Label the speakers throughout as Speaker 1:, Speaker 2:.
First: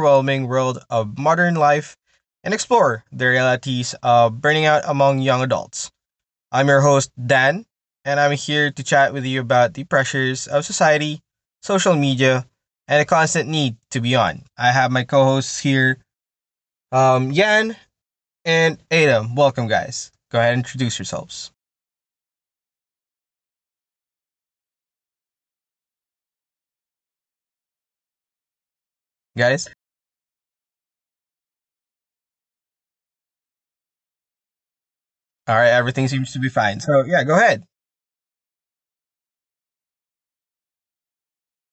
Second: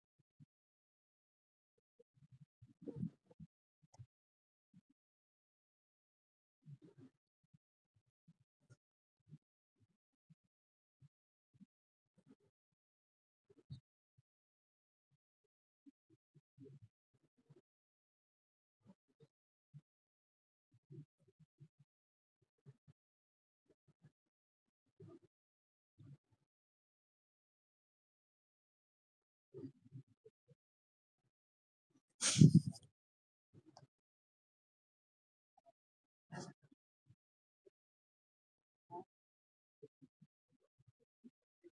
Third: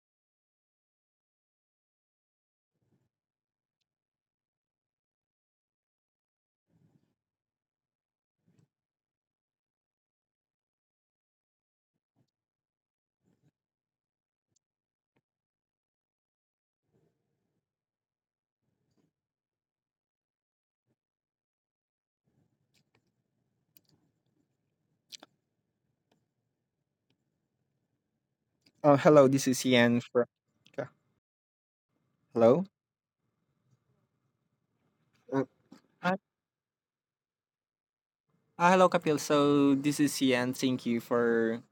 Speaker 1: overwhelming world of modern life and explore the realities of burning out among young adults. I'm your host Dan, and I'm here to chat with you about the pressures of society, social media, and the constant need to be on. I have my co-hosts here, Yan and Adam. Welcome, guys. Go ahead and introduce yourselves,
Speaker 2: Oh, hello. This is
Speaker 1: guys.
Speaker 2: Ian from. Yeah. Hello. Uh,
Speaker 1: All right, everything
Speaker 2: Hi.
Speaker 1: seems to be fine. So yeah, go ahead.
Speaker 2: Ah, hello, Kapil. So this is Ian. Thank you for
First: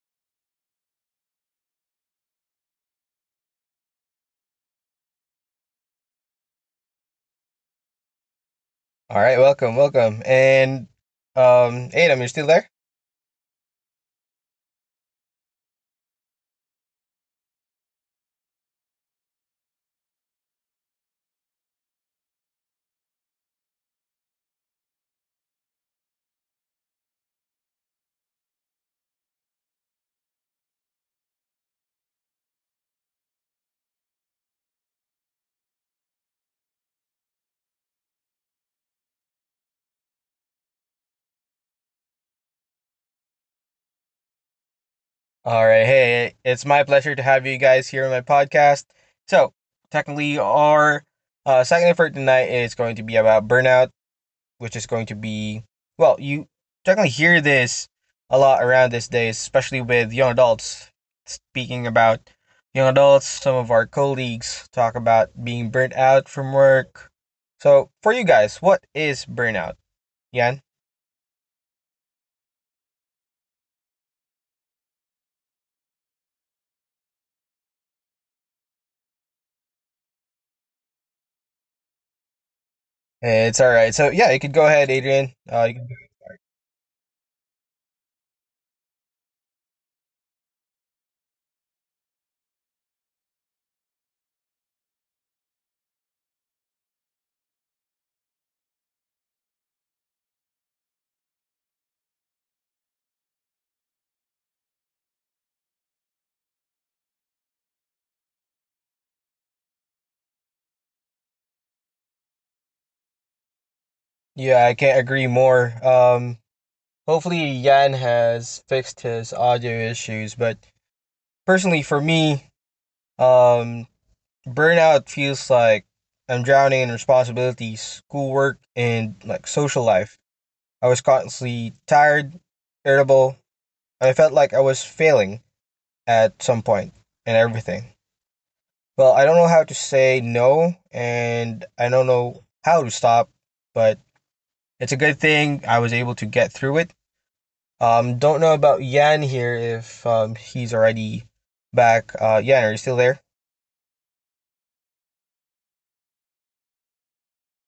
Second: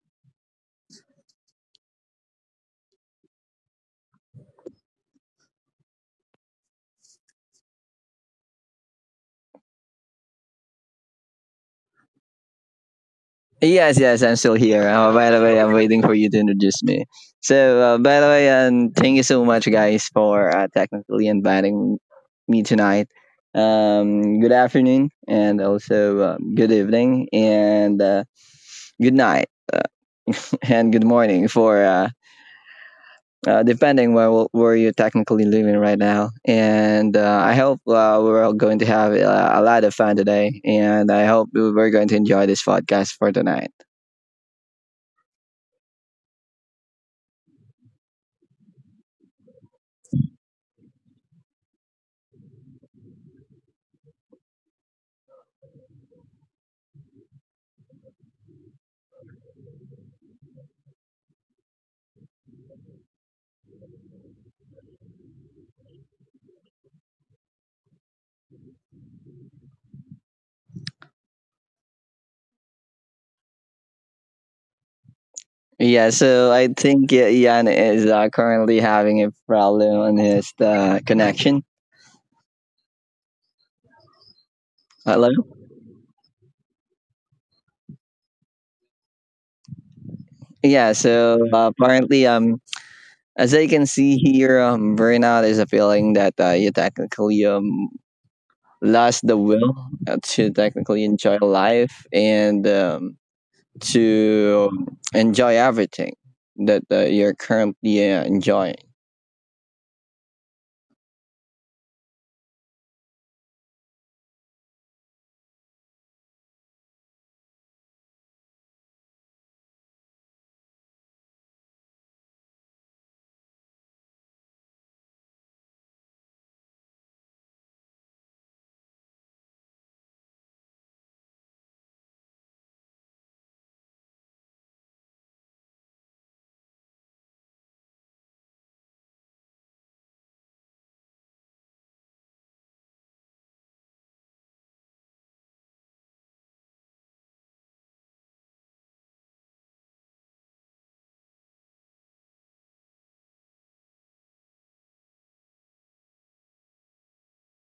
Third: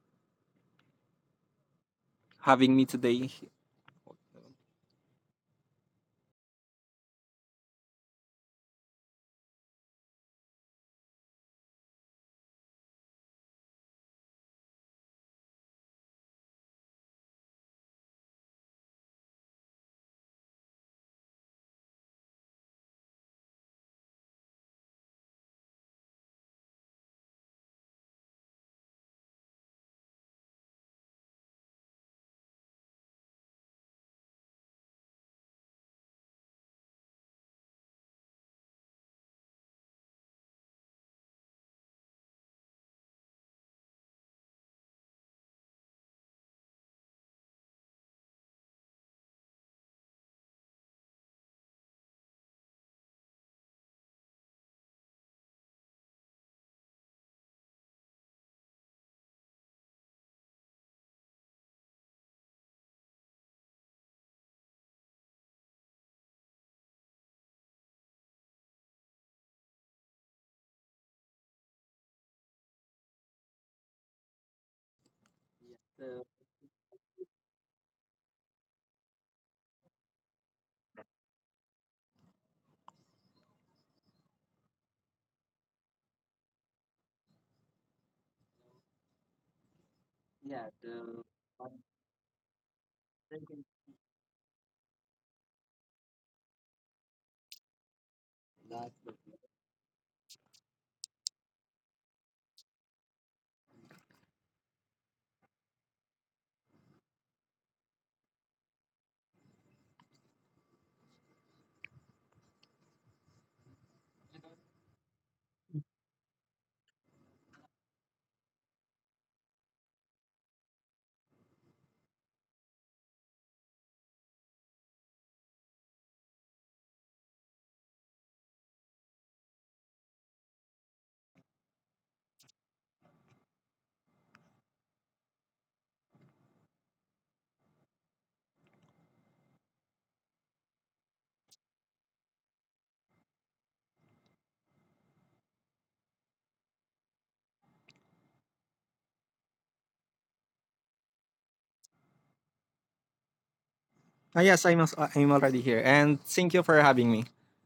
Speaker 2: having me today.
Speaker 1: All right, welcome, welcome. And Adam, you're still there?
Speaker 3: Yes, yes, I'm still here. By the way, I'm waiting for you to introduce me. So, by the way, and thank you so much, guys, for technically inviting me tonight. Good afternoon, and also good evening, and good night, uh, and good morning for depending where you're technically living right now. And I hope we're all going to have a lot of fun today, and I hope we're going to enjoy this podcast for tonight.
Speaker 1: All right, hey, it's my pleasure to have you guys here on my podcast. So, technically our second effort tonight is going to be about burnout, which is going to be, well, you technically hear this a lot around these days, especially with young adults speaking about young adults, some of our colleagues talk about being burnt out from work. So, for you guys, what is burnout? Yan?
Speaker 3: Yeah, so I think Yan is currently having a problem on his connection.
Speaker 1: It's all right. So yeah, you could go ahead,
Speaker 3: Hello.
Speaker 1: Adrian.
Speaker 3: Yeah, so apparently, as I can see here, burnout is a feeling that you technically lost the will to technically enjoy life and to enjoy everything that you're currently enjoying.
Speaker 1: Yeah, I can't agree more. Hopefully Yan has fixed his audio issues, but personally for me, um, burnout feels like I'm drowning in responsibilities, schoolwork, and like social life. I was constantly tired, irritable, and I felt like I was failing at some point in everything. Well, I don't know how to say no, and I don't know how to stop, but it's a good thing I was able to get through it. Don't know about Yan here if he's already back. Yan, are you still there?
Speaker 2: Ah, yes, I'm already here, and thank you for having me.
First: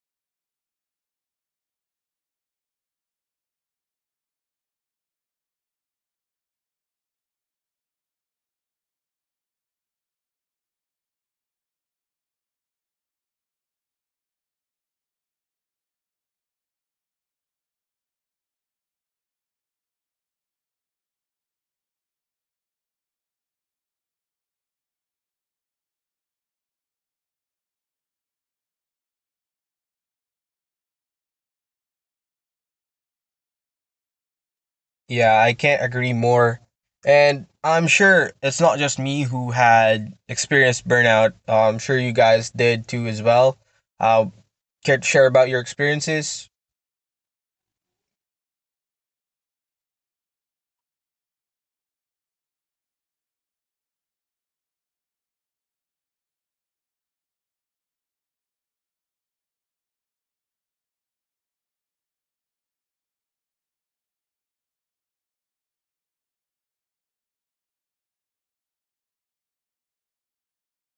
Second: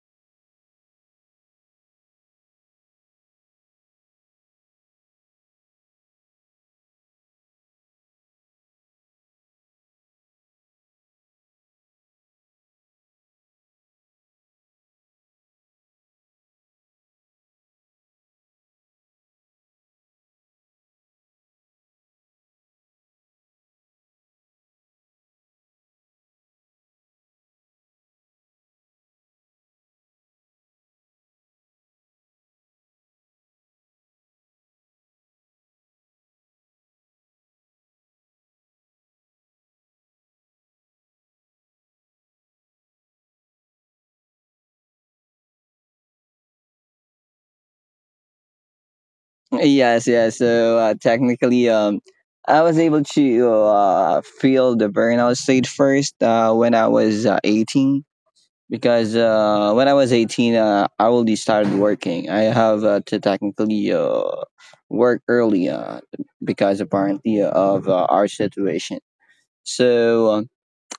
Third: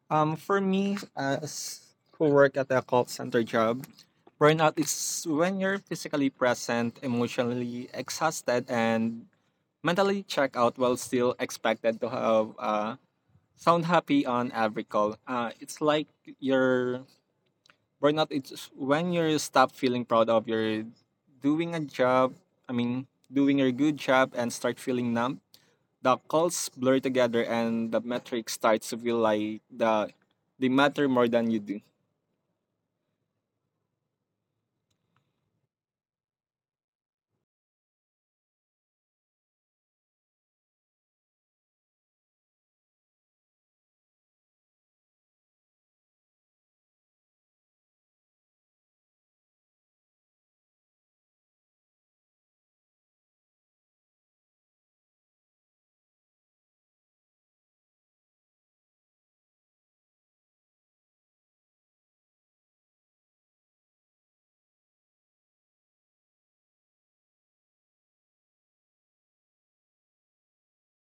Speaker 2: For me, as who work at a call center job, burnout is when you're physically present, emotionally exhausted, and mentally checked out while still expected to have a sound happy on every call. It's like you're burnout. It's when you stop feeling proud of your doing a job. I mean, doing your good job and start feeling numb. The calls blur together and the metric starts to feel like they matter more than you do.
Speaker 1: Yeah, I can't agree more. And I'm sure it's not just me who had experienced burnout. I'm sure you guys did too as well. Uh, Care to share about your experiences?
Speaker 3: Yes, yes. So technically, I was able to feel the burnout stage first when I was 18. Because when I was 18, I already started working. I have to technically work early because apparently of our situation. So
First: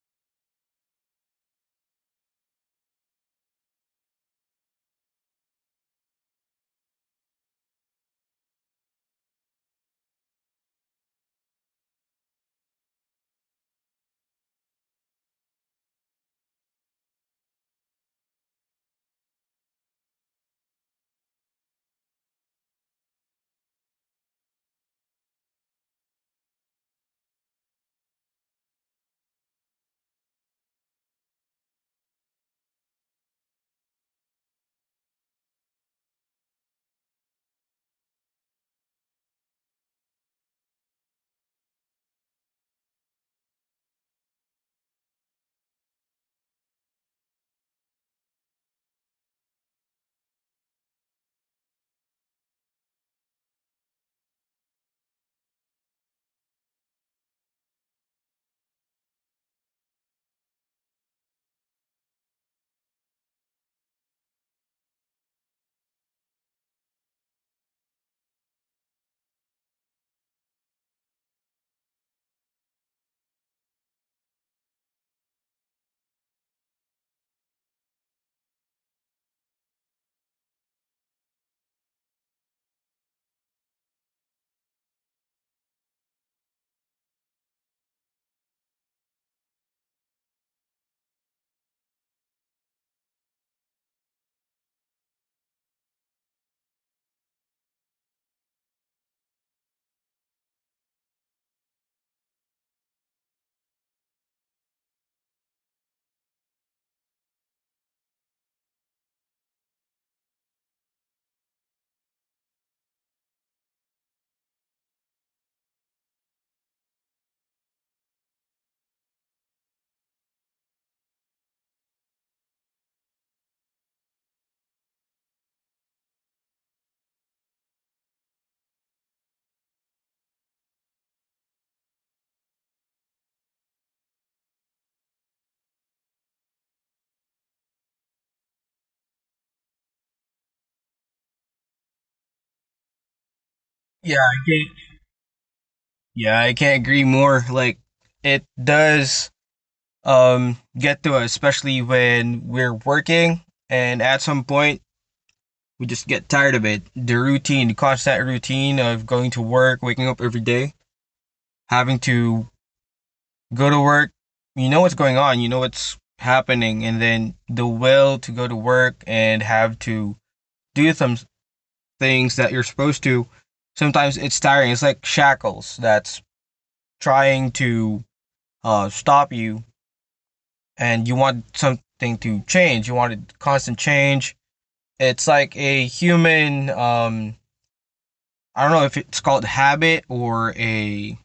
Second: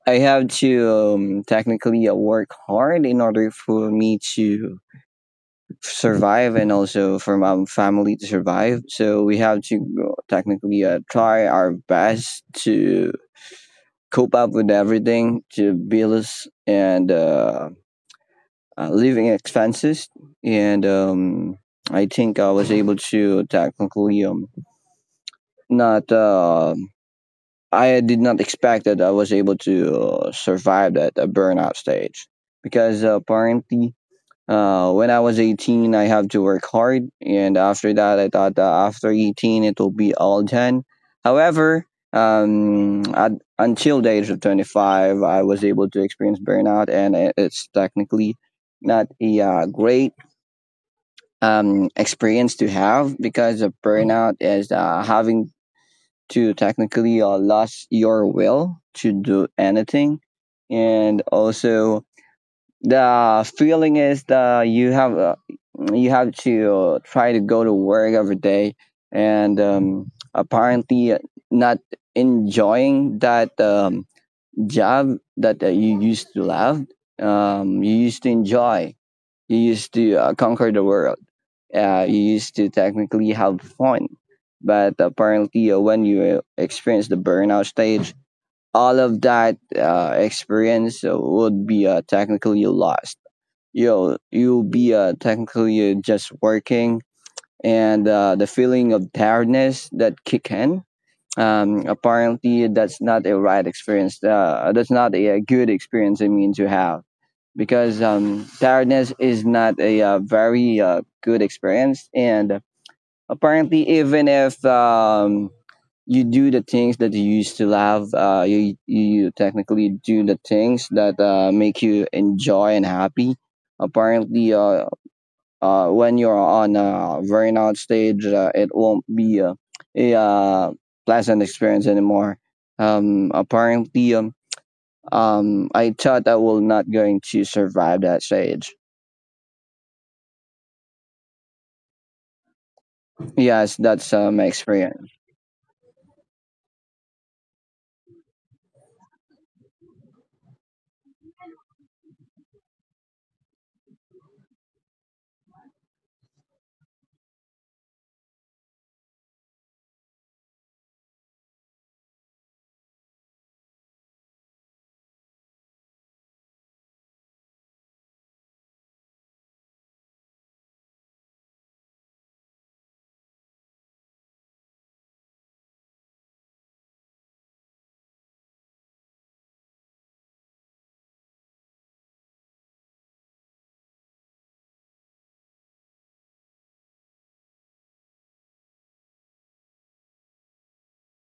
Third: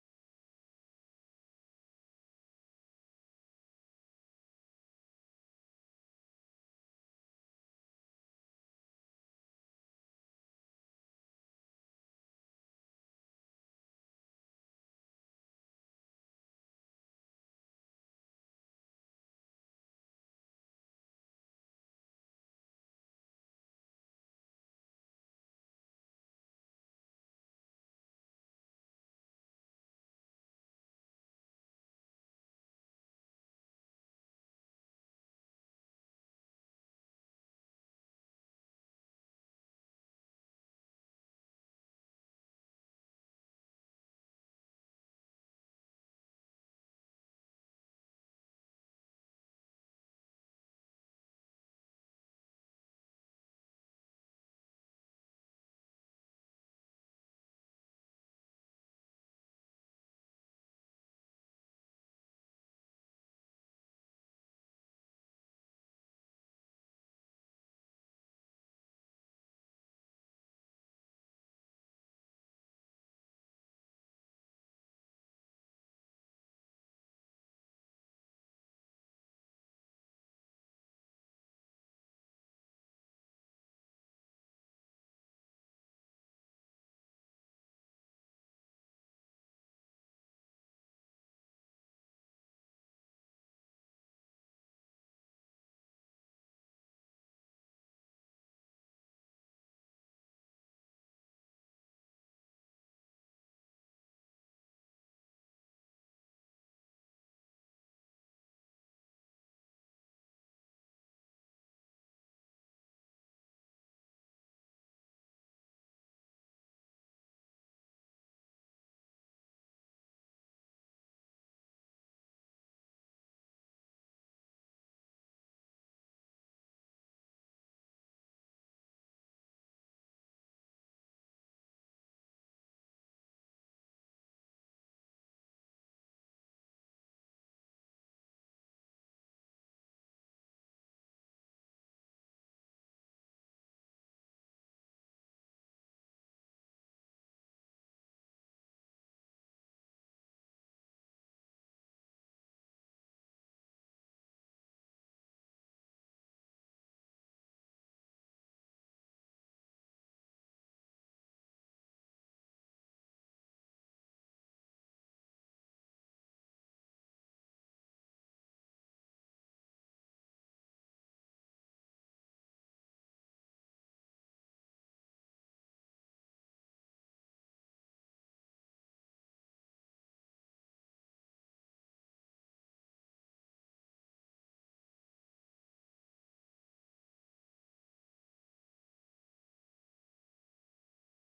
Speaker 3: I have to technically work hard in order for me to survive and also for my family to survive. So we have to technically try our best to cope up with everything, to bills and living expenses. And I think I was able to technically not. I did not expect that I was able to survive that burnout stage because apparently when I was 18, I have to work hard, and after that, I thought that after 18, it will be all done. However, um, at, until the age of 25, I was able to experience burnout, and it's technically not a great experience to have because of burnout is having to technically lose your will to do anything, and also the feeling is that you have to try to go to work every day, and apparently not enjoying that job that you used to love. You used to enjoy. You used to conquer the world. You used to technically have fun. But apparently, when you experience the burnout stage, all of that experience would be technically lost. You'll be technically just working and the feeling of tiredness that kick in. Apparently that's not a right experience that's not a, a good experience I mean to have because tiredness is not a, very good experience, and apparently even if you do the things that you used to love you, you technically do the things that make you enjoy and happy. Apparently when you're on a burnout stage, it won't be a pleasant experience anymore. Um, apparently, um, I thought I will not going to survive that stage. Yes, that's
Speaker 1: Yeah, I
Speaker 3: my
Speaker 1: can't.
Speaker 3: experience.
Speaker 1: Yeah, I can't agree more. Like it does get to us, especially when we're working, and at some point we just get tired of it. The routine, the constant routine of going to work, waking up every day, having to go to work. You know what's going on, you know what's happening, and then the will to go to work and have to do some things that you're supposed to. Sometimes it's tiring. It's like shackles that's trying to stop you, and you want something to change. You want a constant change. It's like a human, I don't know if it's called habit or a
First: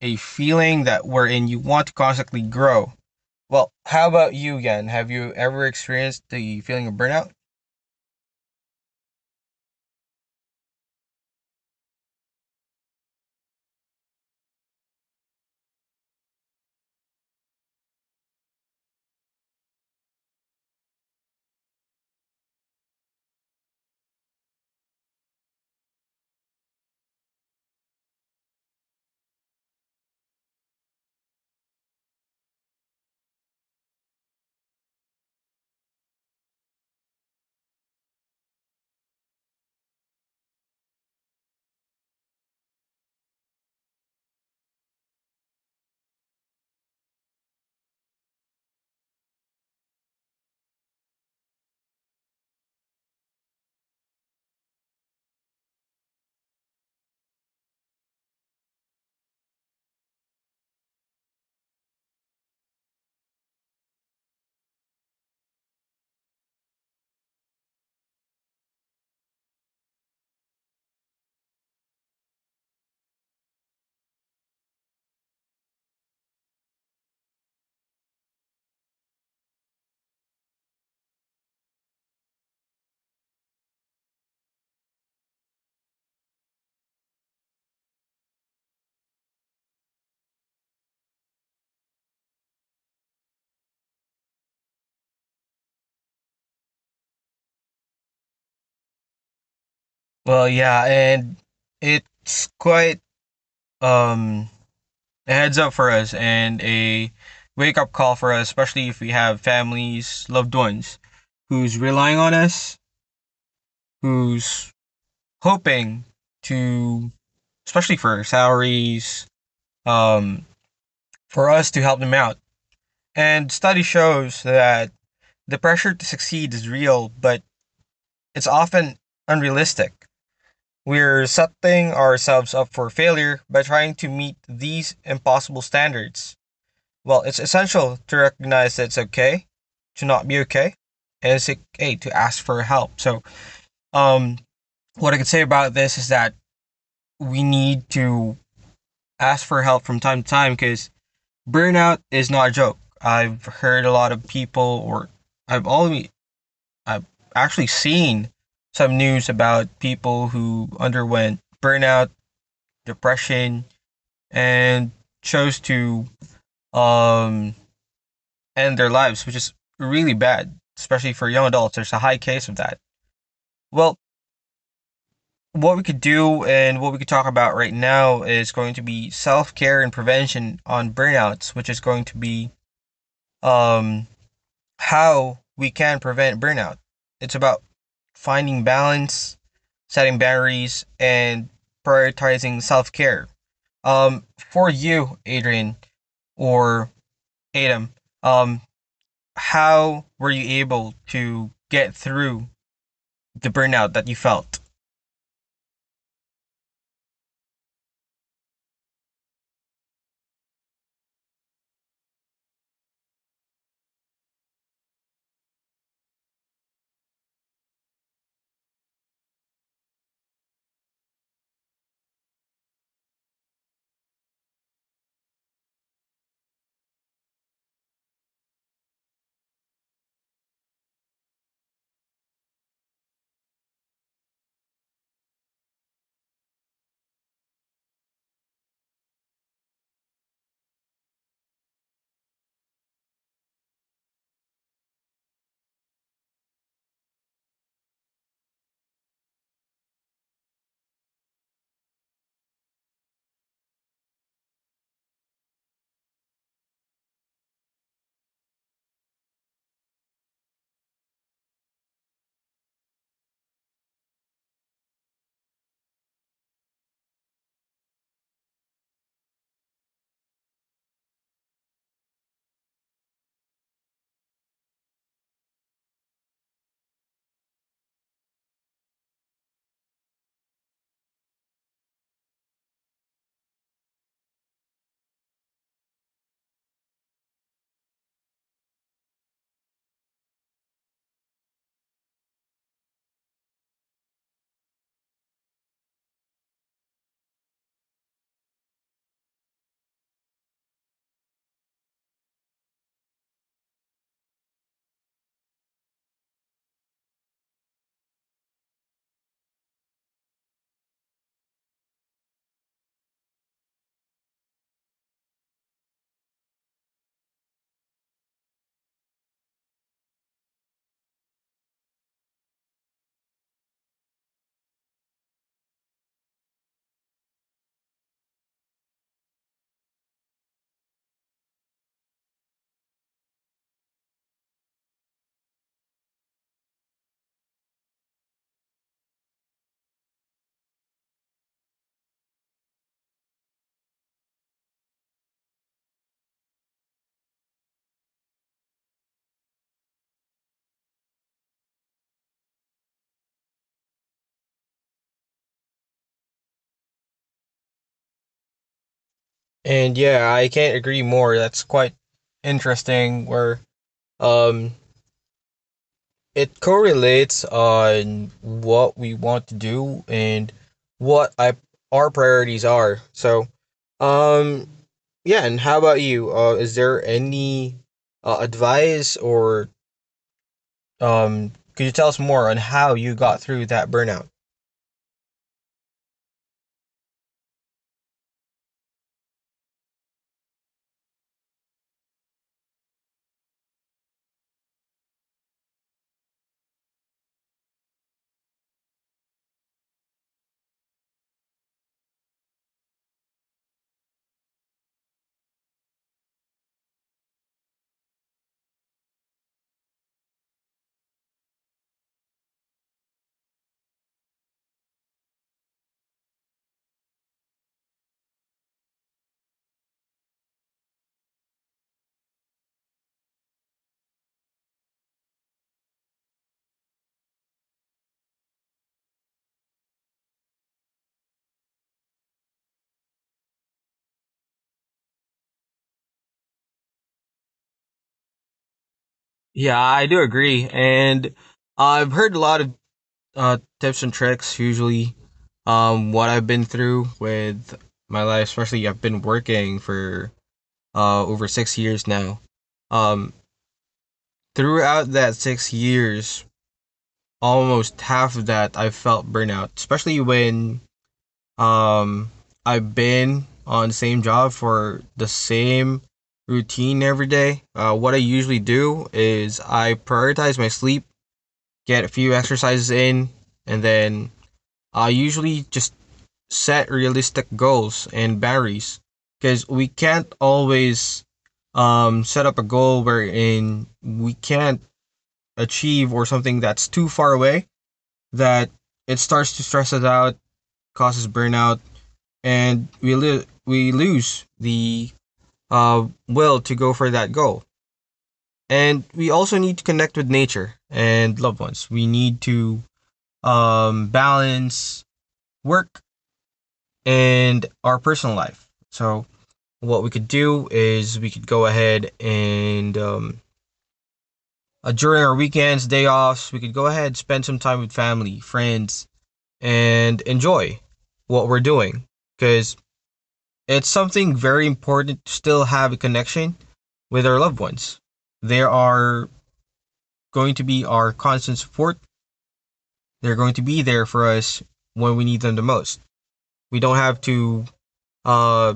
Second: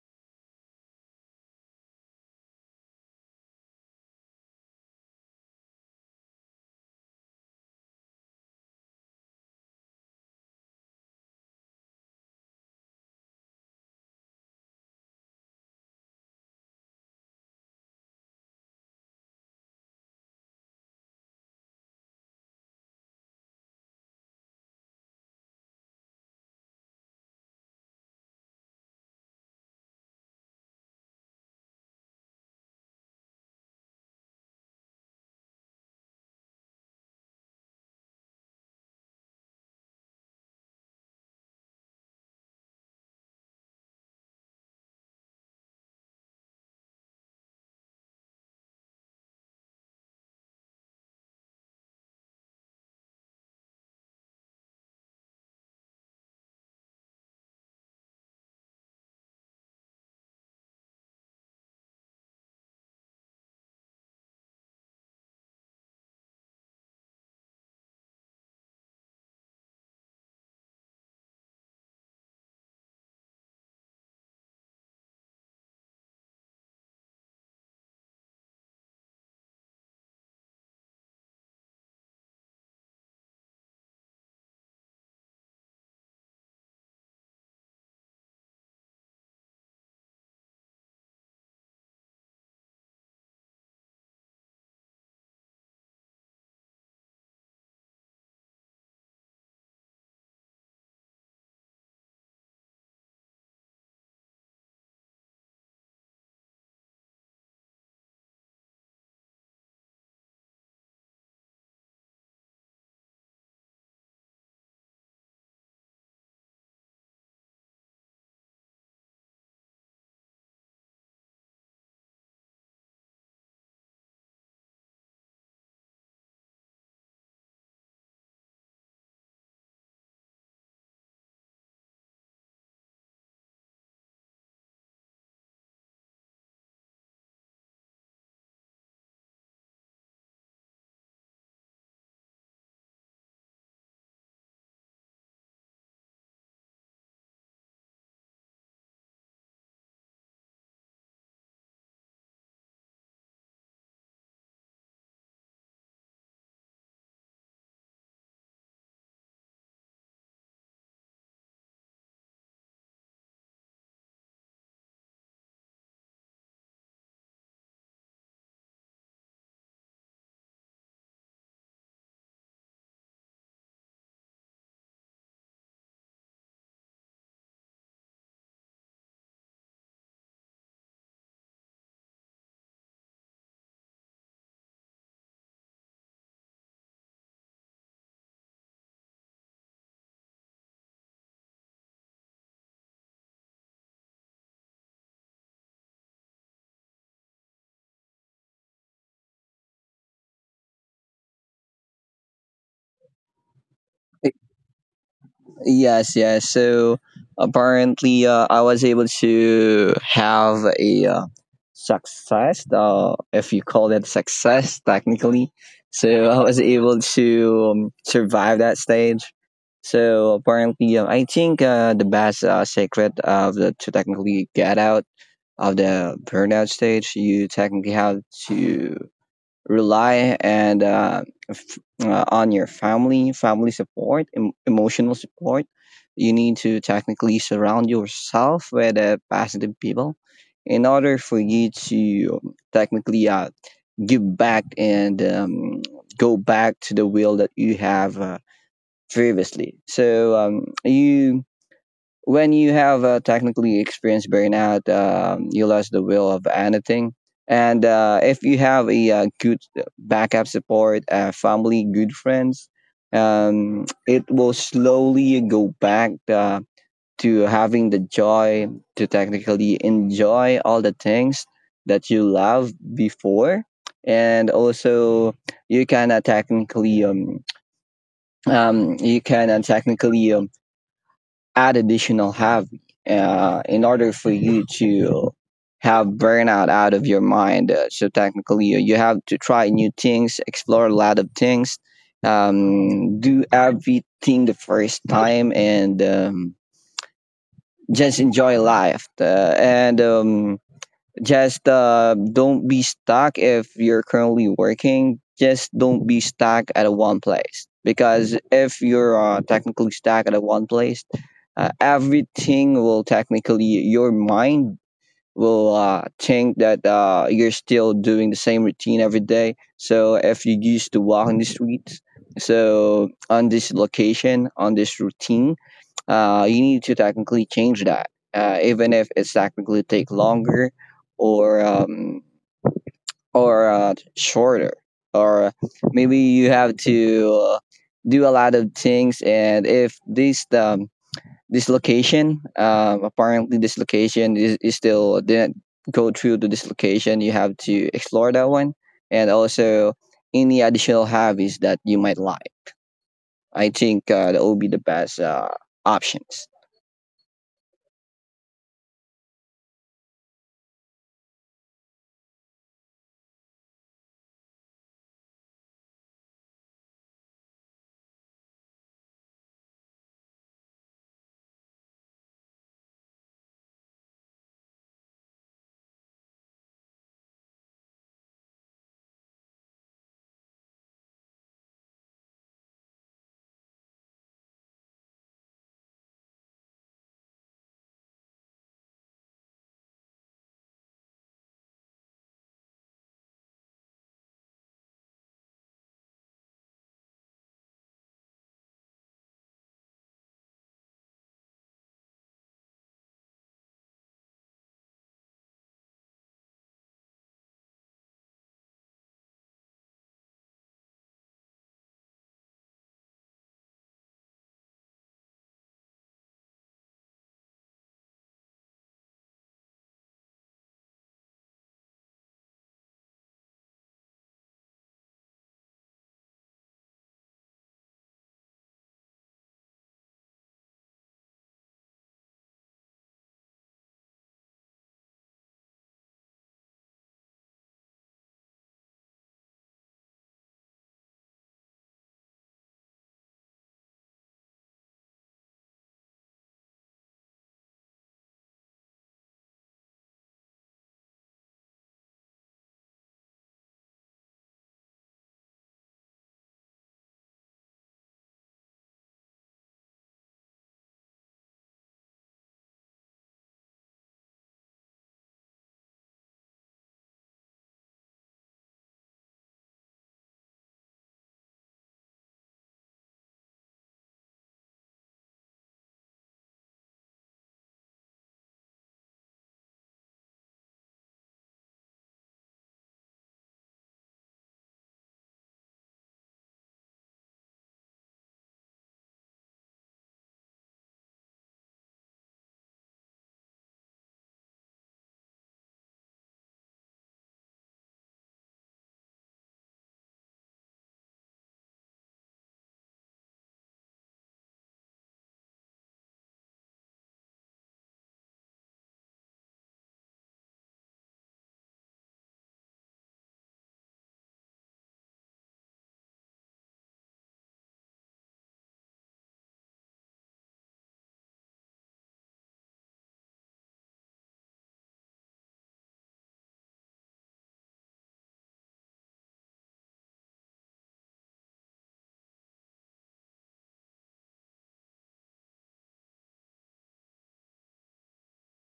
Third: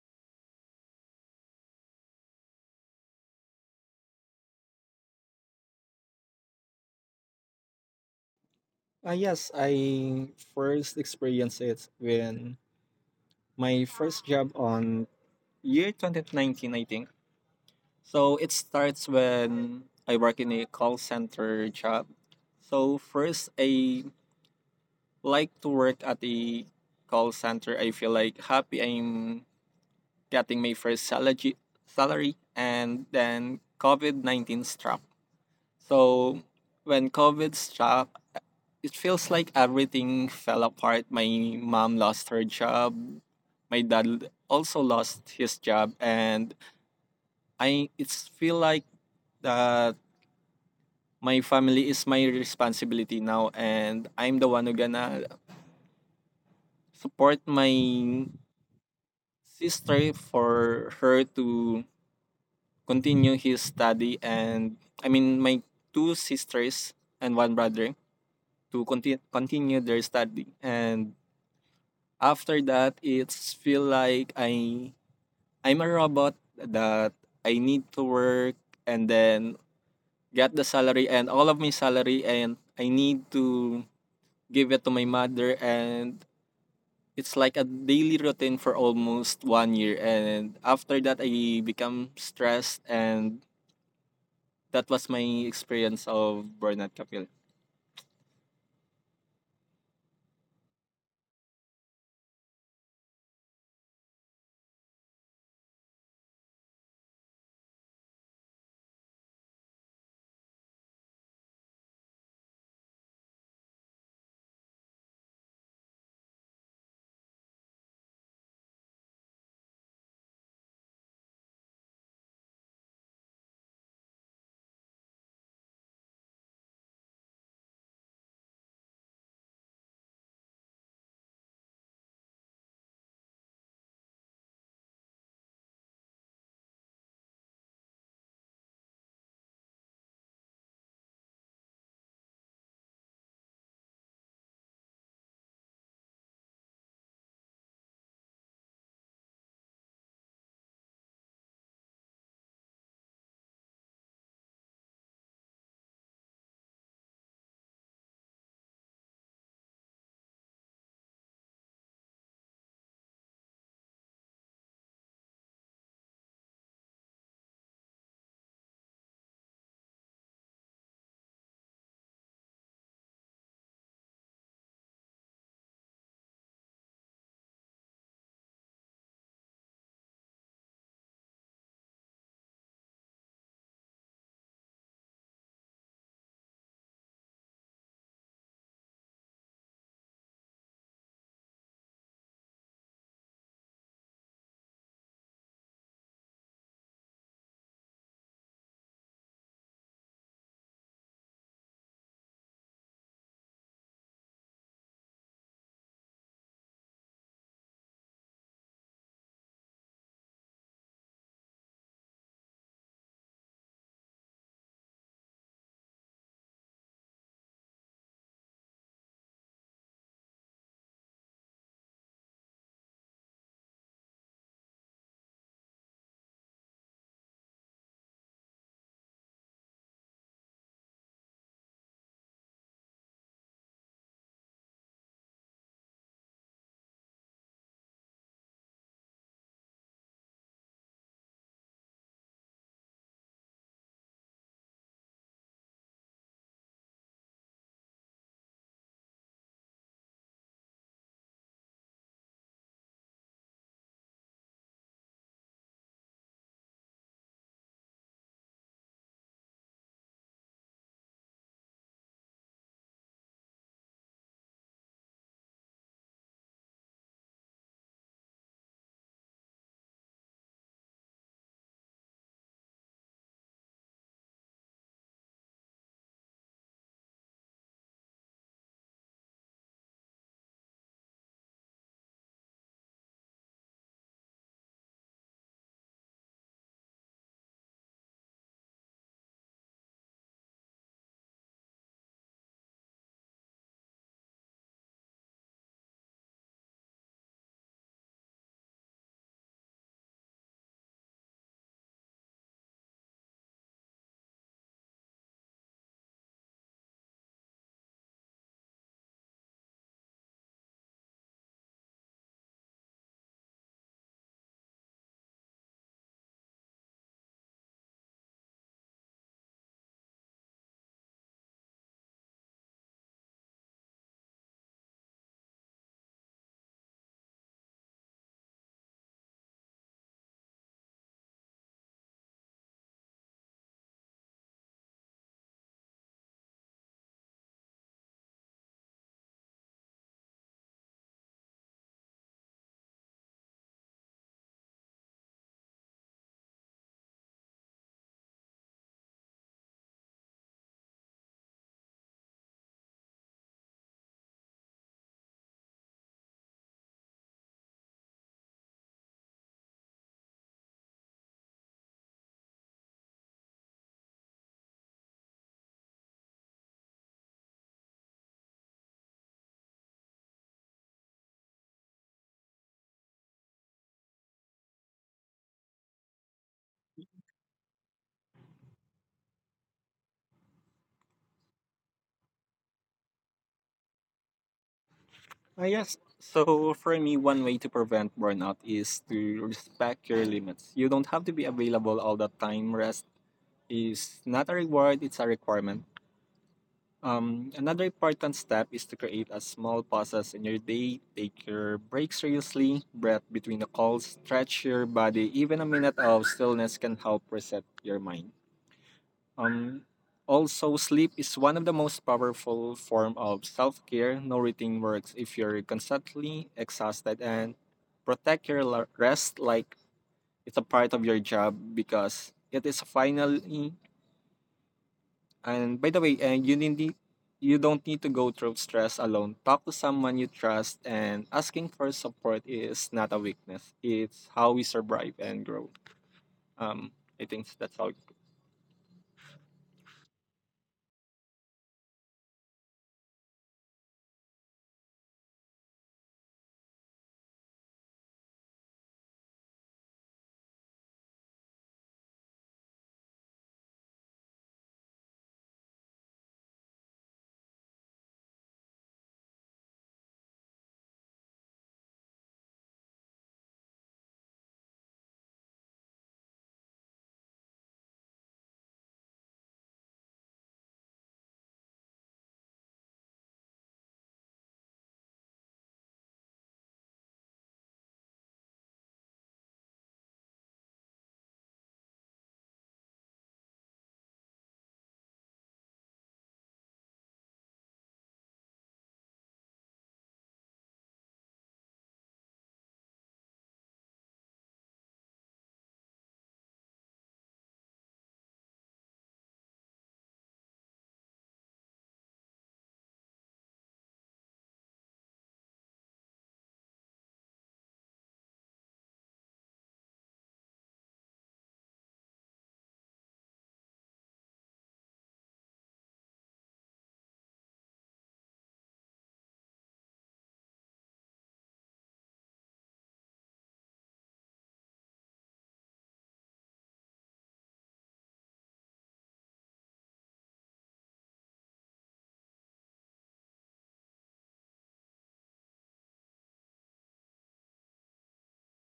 Speaker 1: a feeling that wherein you want to constantly grow. Well, how about you, Yan? Have you ever experienced the feeling of burnout?
Speaker 2: Yes, I first experienced it when my first job on year 2019, I think. So it starts when I work in a call center job. So first, I like to work at the call center. I feel like happy I'm getting my first salary, and then COVID 19 struck. So when COVID struck, it feels like everything fell apart. My mom lost her job. My dad also lost his job, and I it's feel like that my family is my responsibility now, and I'm the one who gonna support my sister for her to continue his study, and I mean my two sisters and one brother to continue their study. And after that, it's feel like I'm a robot that I need to work and then get the salary and all of my salary and I need to give it to my mother, and it's like a daily routine for almost one year. And after that I become stressed, and that was my experience of burnout, Kapil.
Speaker 1: Well, yeah, and it's quite, um a heads up for us and a wake up call for us, especially if we have families, loved ones who's relying on us, who's hoping to, especially for salaries, um, for us to help them out. And study shows that the pressure to succeed is real, but it's often unrealistic. We're setting ourselves up for failure by trying to meet these impossible standards. Well, it's essential to recognize that it's okay to not be okay, and it's okay to ask for help. So, um, what I could say about this is that we need to ask for help from time to time because burnout is not a joke. I've heard a lot of people, or I've always I've actually seen some news about people who underwent burnout, depression, and chose to um, end their lives, which is really bad, especially for young adults. There's a high case of that. Well, what we could do and what we could talk about right now is going to be self care and prevention on burnouts, which is going to be, um, how we can prevent burnout. It's about finding balance, setting boundaries, and prioritizing self care. For you, Adrian or Adam, um, how were you able to get through the burnout that you felt?
Speaker 3: Yes, yes. So apparently, I was able to have a success, if you call it success technically. So I was able to survive that stage. So apparently, I think the best secret of the to technically get out of the burnout stage, you technically have to rely and f- on your family, family support, emotional support. You need to technically surround yourself with positive people in order for you to technically give back and go back to the will that you have previously. So you when you have technically experienced burnout, you lost the will of anything. And if you have a, good backup support, family, good friends, it will slowly go back to having the joy to technically enjoy all the things that you loved before. And also, you can technically you can technically add additional hobby in order for you to have burnout out of your mind. So technically, you have to try new things, explore a lot of things, do everything the first time, and just enjoy life. And just don't be stuck if you're currently working. Just don't be stuck at a one place because if you're technically stuck at a one place, everything will technically your mind will think that you're still doing the same routine every day. So if you used to walk in the streets, so on this location, on this routine, you need to technically change that, even if it's technically take longer, or um, or shorter, or maybe you have to do a lot of things. And if this this location, apparently this location is still didn't go through to this location, you have to explore that one, and also any additional hobbies that you might like. I think that will be the best options.
Speaker 1: And yeah, I can't agree more. That's quite interesting. Where um, it correlates on what we want to do and what I, our priorities are. So, um, yeah. And how about you? Is there any advice or, could you tell us more on how you got through that burnout?
Speaker 2: Ah, yes, so for me one way to prevent burnout is to respect your limits. You don't have to be available all the time. Rest is not a reward, it's a requirement. Another important step is to create a small pauses in your day. Take your break seriously, breath between the calls, stretch your body. Even a minute of stillness can help reset your mind. Um, Also, sleep is one of the most powerful form of self-care. No routine works if you're constantly exhausted, and protect your rest like it's a part of your job because it is finally. And by the way, you don't need to go through stress alone. Talk to someone you trust, and asking for support is not a weakness. It's how we survive and grow. Um, I think that's how. It
Speaker 1: Yeah, I do agree, and I've heard a lot of tips and tricks. Usually, what I've been through with my life, especially I've been working for over 6 years now. Um, Throughout that 6 years, almost half of that I felt burnout, especially when, um, I've been on the same job for the same routine every day. What I usually do is I prioritize my sleep, get a few exercises in, and then I usually just set realistic goals and boundaries because we can't always, set up a goal wherein we can't achieve or something that's too far away that it starts to stress us out, causes burnout, and we lose the will to go for that goal. And we also need to connect with nature and loved ones. We need to balance work and our personal life. So what we could do is we could go ahead and during our weekends, day offs, we could go ahead and spend some time with family, friends, and enjoy what we're doing because it's something very important to still have a connection with our loved ones. They are going to be our constant support. They're going to be there for us when we need them the most. We don't have to uh,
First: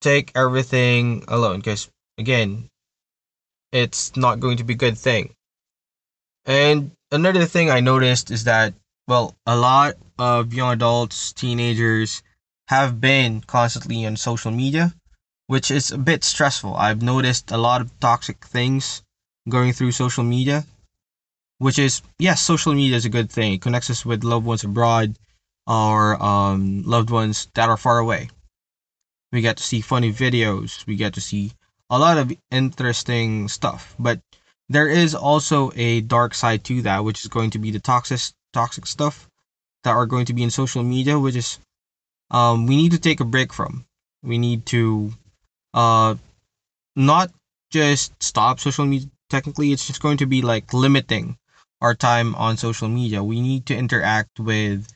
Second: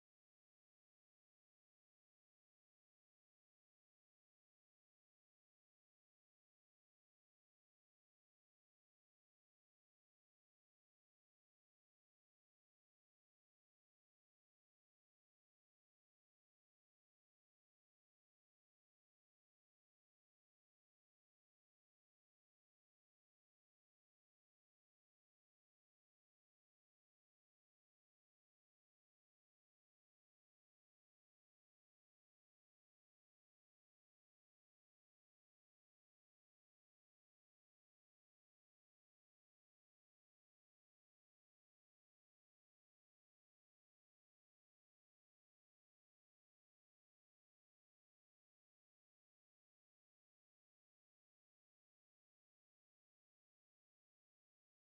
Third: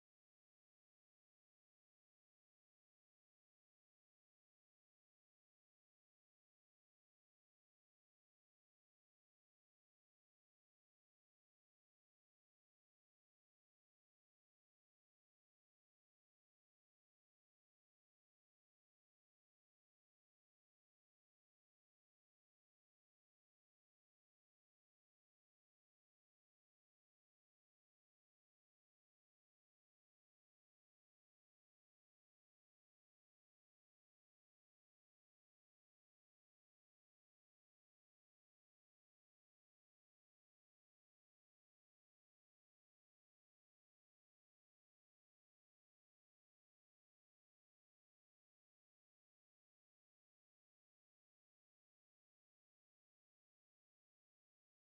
Speaker 1: take everything alone because, again, it's not going to be a good thing. And another thing I noticed is that, well, a lot of young adults, teenagers have been constantly on social media, which is a bit stressful. I've noticed a lot of toxic things going through social media, which is, yes, social media is a good thing. It connects us with loved ones abroad or, loved ones that are far away. We get to see funny videos, we get to see a lot of interesting stuff. But there is also a dark side to that, which is going to be the toxic stuff that are going to be in social media, which is, we need to take a break from. We need to uh, not just stop social media, technically it's just going to be like limiting our time on social media. We need to interact with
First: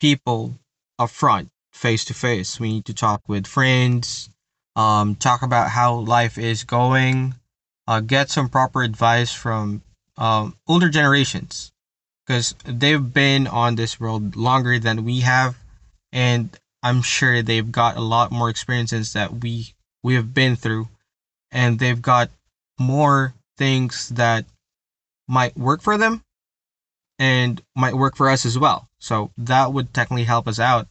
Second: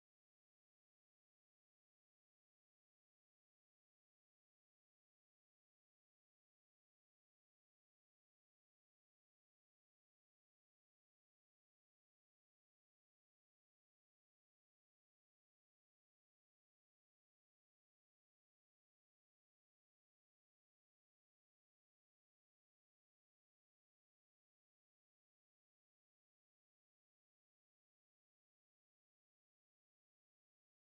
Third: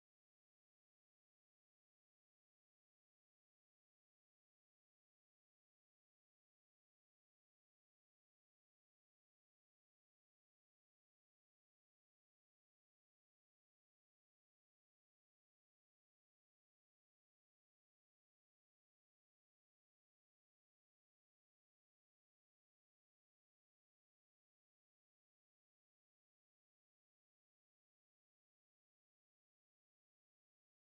Speaker 1: people up front, face to face. We need to talk with friends, talk about how life is going, get some proper advice from, older generations, because they've been on this world longer than we have, and I'm sure they've got a lot more experiences that we have been through, and they've got more things that might work for them and might work for us as well. So that would technically help us out.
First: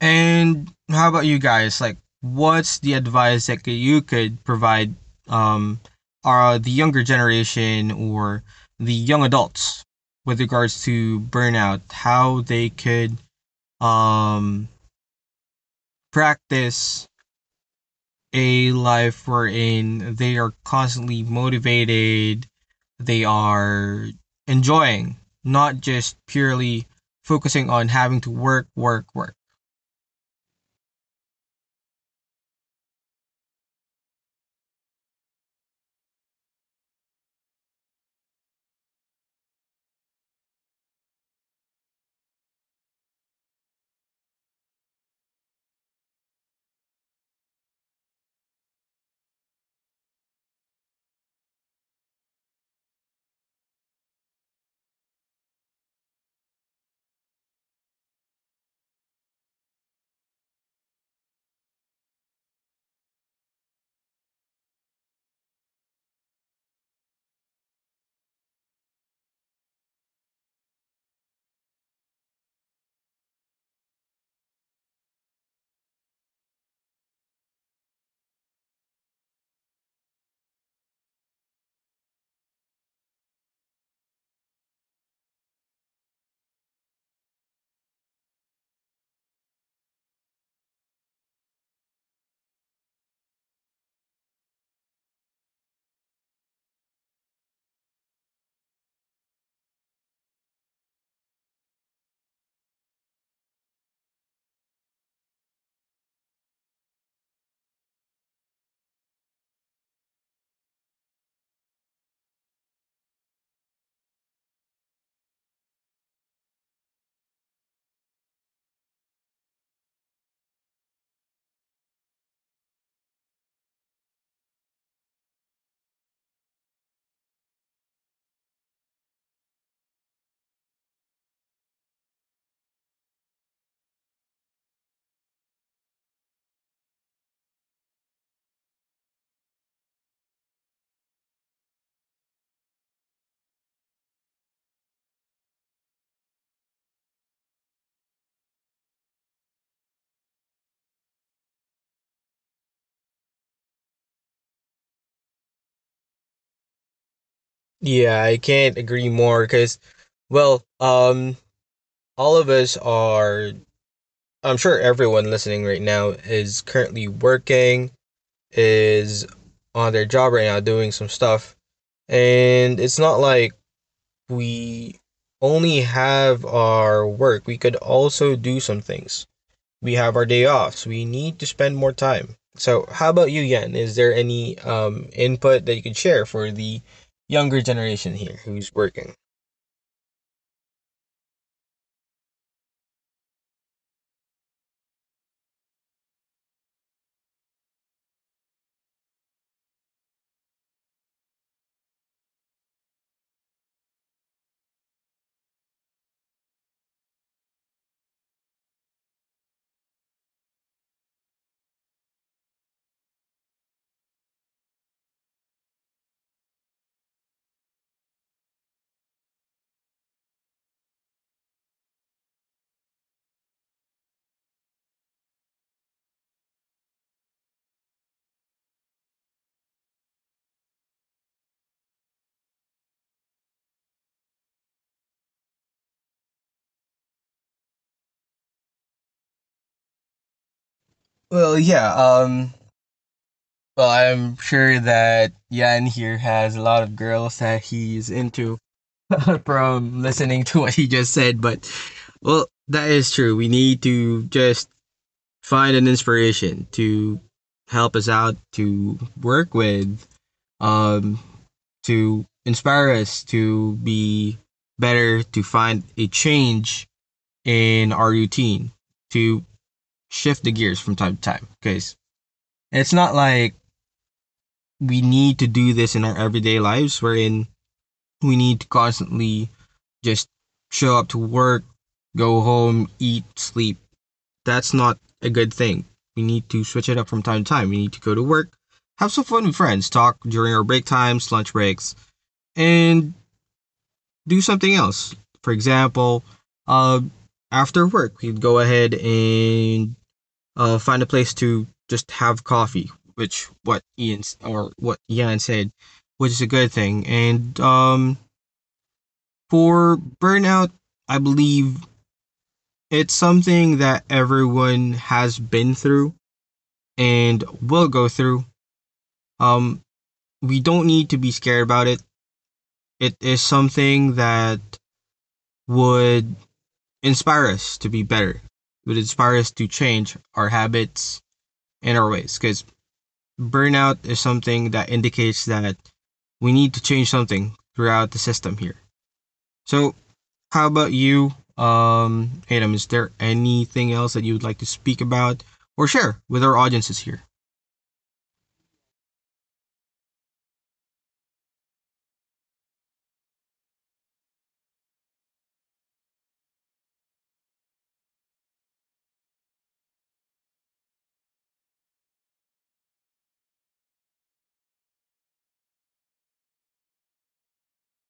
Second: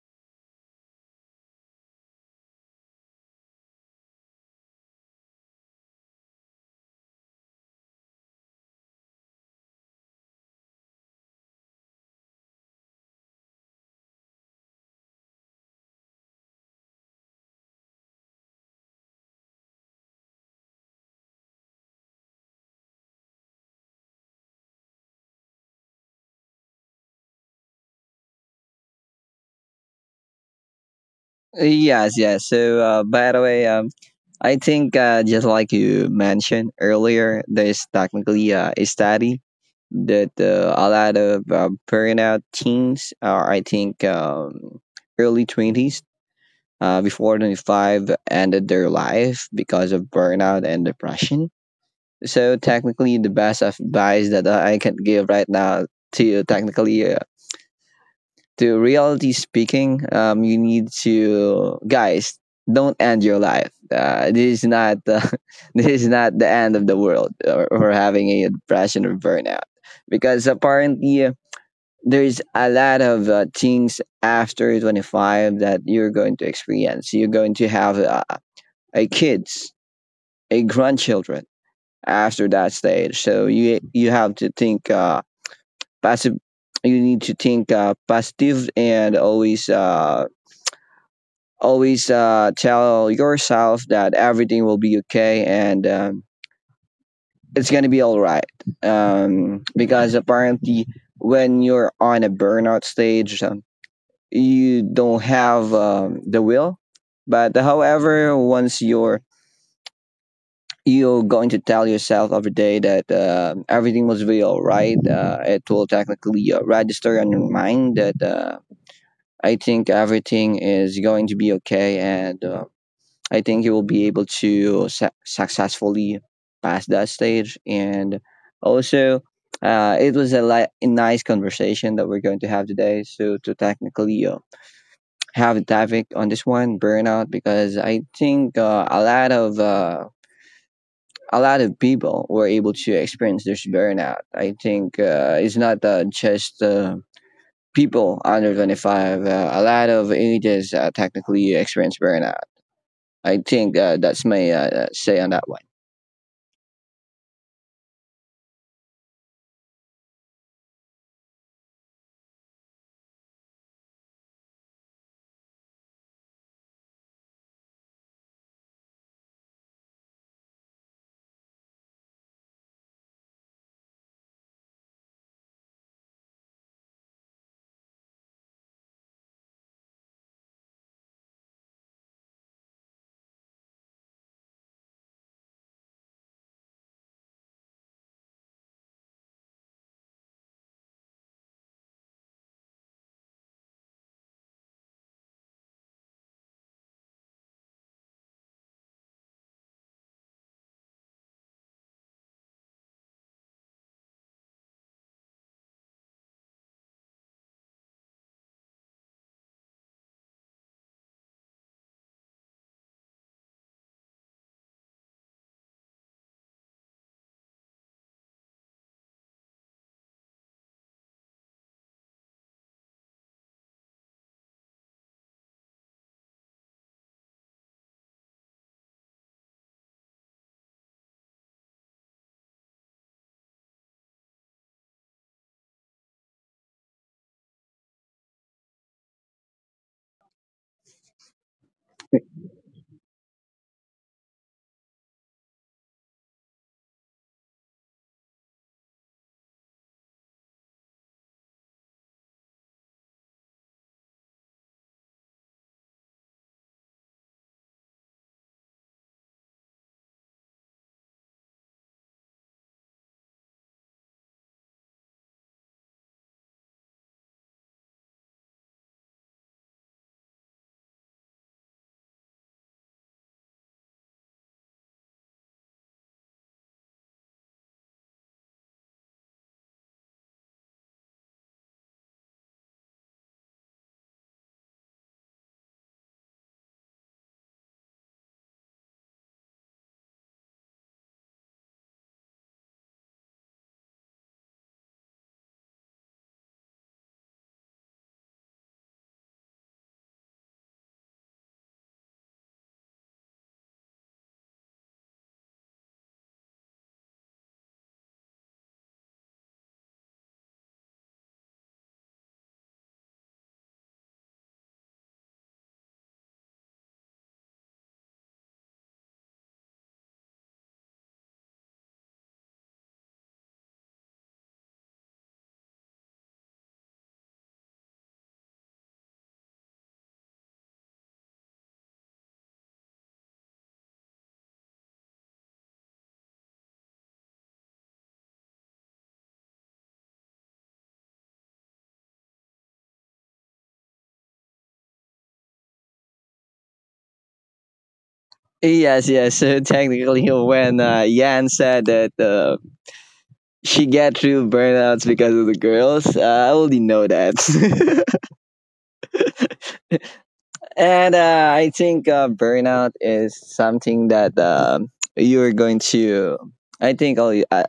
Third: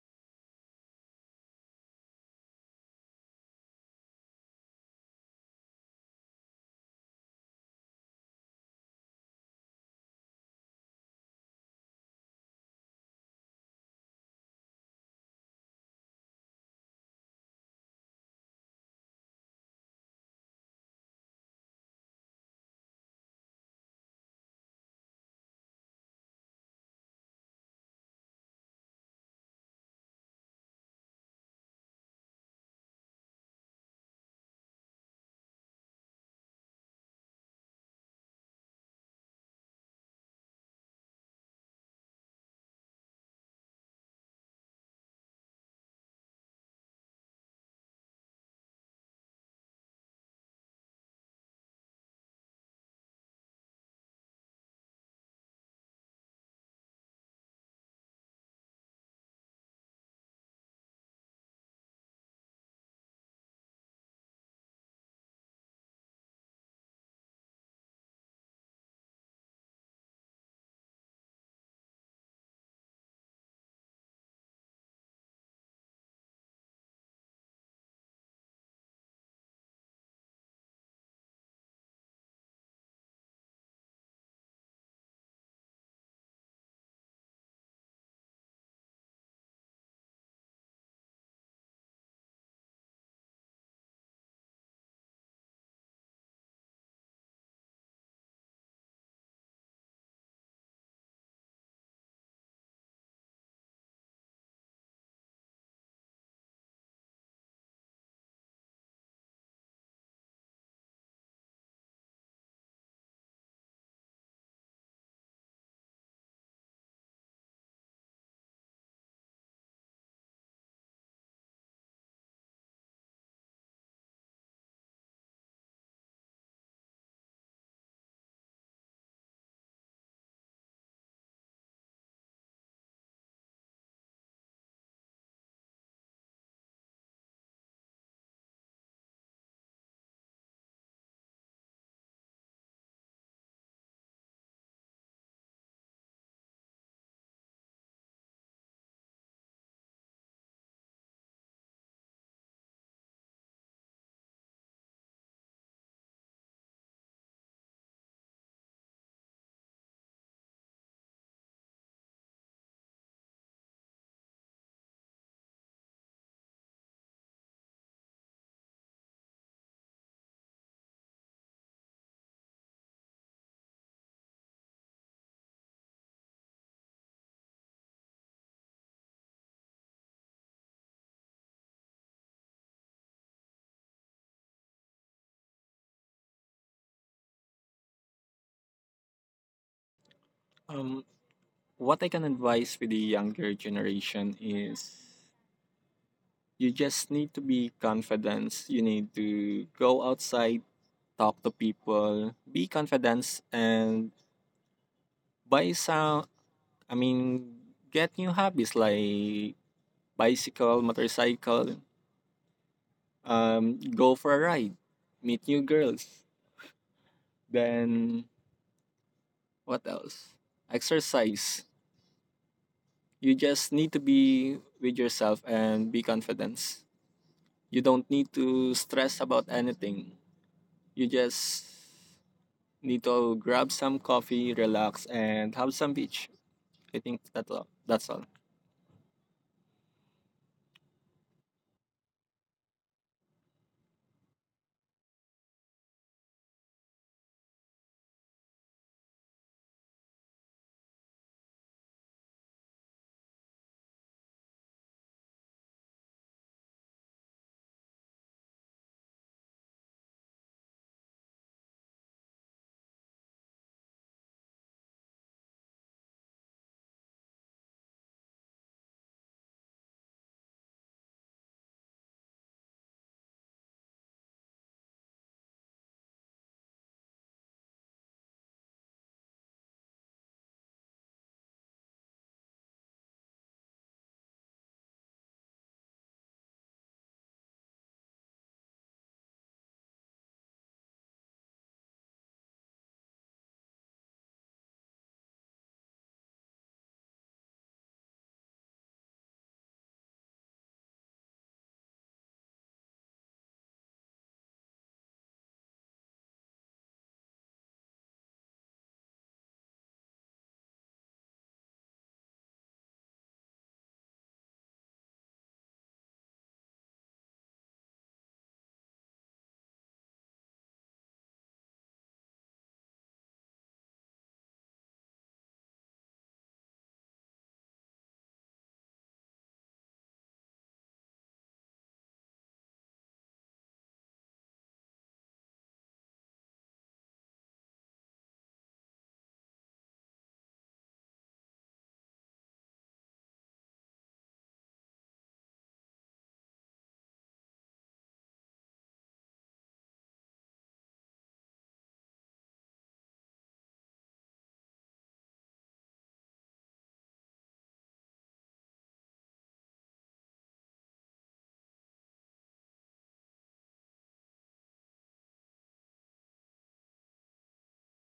Speaker 1: And how about you guys? Like, what's the advice that you could provide, um, are the younger generation or the young adults with regards to burnout? How they could, um, practice a life wherein they are constantly motivated, they are enjoying, not just purely focusing on having to work, work, work.
Speaker 3: Yes, yes. So, by the way, I think just like you mentioned earlier, there's technically a study that a lot of burnout teens are, I think, early 20s before 25 ended their life because of burnout and depression. So technically, the best advice that I can give right now to technically, to reality speaking, you need to guys don't end your life. This is not this is not the end of the world or having a depression or burnout because apparently. There's a lot of things after 25 that you're going to experience. You're going to have a kids, a grandchildren after that stage. So you have to think passive. You need to think positive and always tell yourself that everything will be okay and it's gonna be all right. Because apparently, when you're on a burnout stage, you don't have the will. But however, once you're going to tell yourself every day that everything was real, right? It will technically register in your mind that I think everything is going to be okay, and I think you will be able to successfully pass that stage. And also, it was a nice conversation that we're going to have today. So to technically have a topic on this one, burnout, because I think a lot of people were able to experience this burnout. I think it's not just people under 25, a lot of ages technically experience burnout. I think that's my say on that one.
Speaker 1: Yeah, I can't agree more because, well, all of us are, I'm sure everyone listening right now is currently working, is on their job right now doing some stuff. And it's not like we only have our work, we could also do some things. We have our day offs. We need to spend more time. So, how about you, Yen? Is there any input that you could share for the younger generation here who's working?
Speaker 2: Um, what I can advise with the younger generation is you just need to be confident. You need to go outside, talk to people, be confident, and buy some. I mean, get new hobbies like bicycle, motorcycle, go for a ride, meet new girls. Then what else? Exercise. You just need to be with yourself and be confident. You don't need to stress about anything. You just need to grab some coffee, relax, and have some beach. I think that's all. That's all.
Speaker 1: Well, yeah. Well, I'm sure that Yan here has a lot of girls that he's into from listening to what he just said. But, well, that is true. We need to just find an inspiration to help us out, to work with, um, to inspire us to be better, to find a change in our routine, to shift the gears from time to time. Because it's not like we need to do this in our everyday lives, wherein we need to constantly just show up to work, go home, eat, sleep, that's not a good thing. We need to switch it up from time to time. We need to go to work, have some fun with friends, talk during our break times, lunch breaks, and do something else. For example, uh, after work, we'd go ahead and find a place to just have coffee, which what Ian or what Ian said, which is a good thing. And for burnout, I believe it's something that everyone has been through and will go through. Um, we don't need to be scared about it. It is something that would inspire us to be better. It would inspire us to change our habits and our ways. Because burnout is something that indicates that we need to change something throughout the system here. So, how about you, Adam? Is there anything else that you would like to speak about or share with our audiences here?
Speaker 3: Yes, yes. So technically, when Yan said that she get through burnouts because of the girls, I already know that. And I think burnout is something that you're going to I think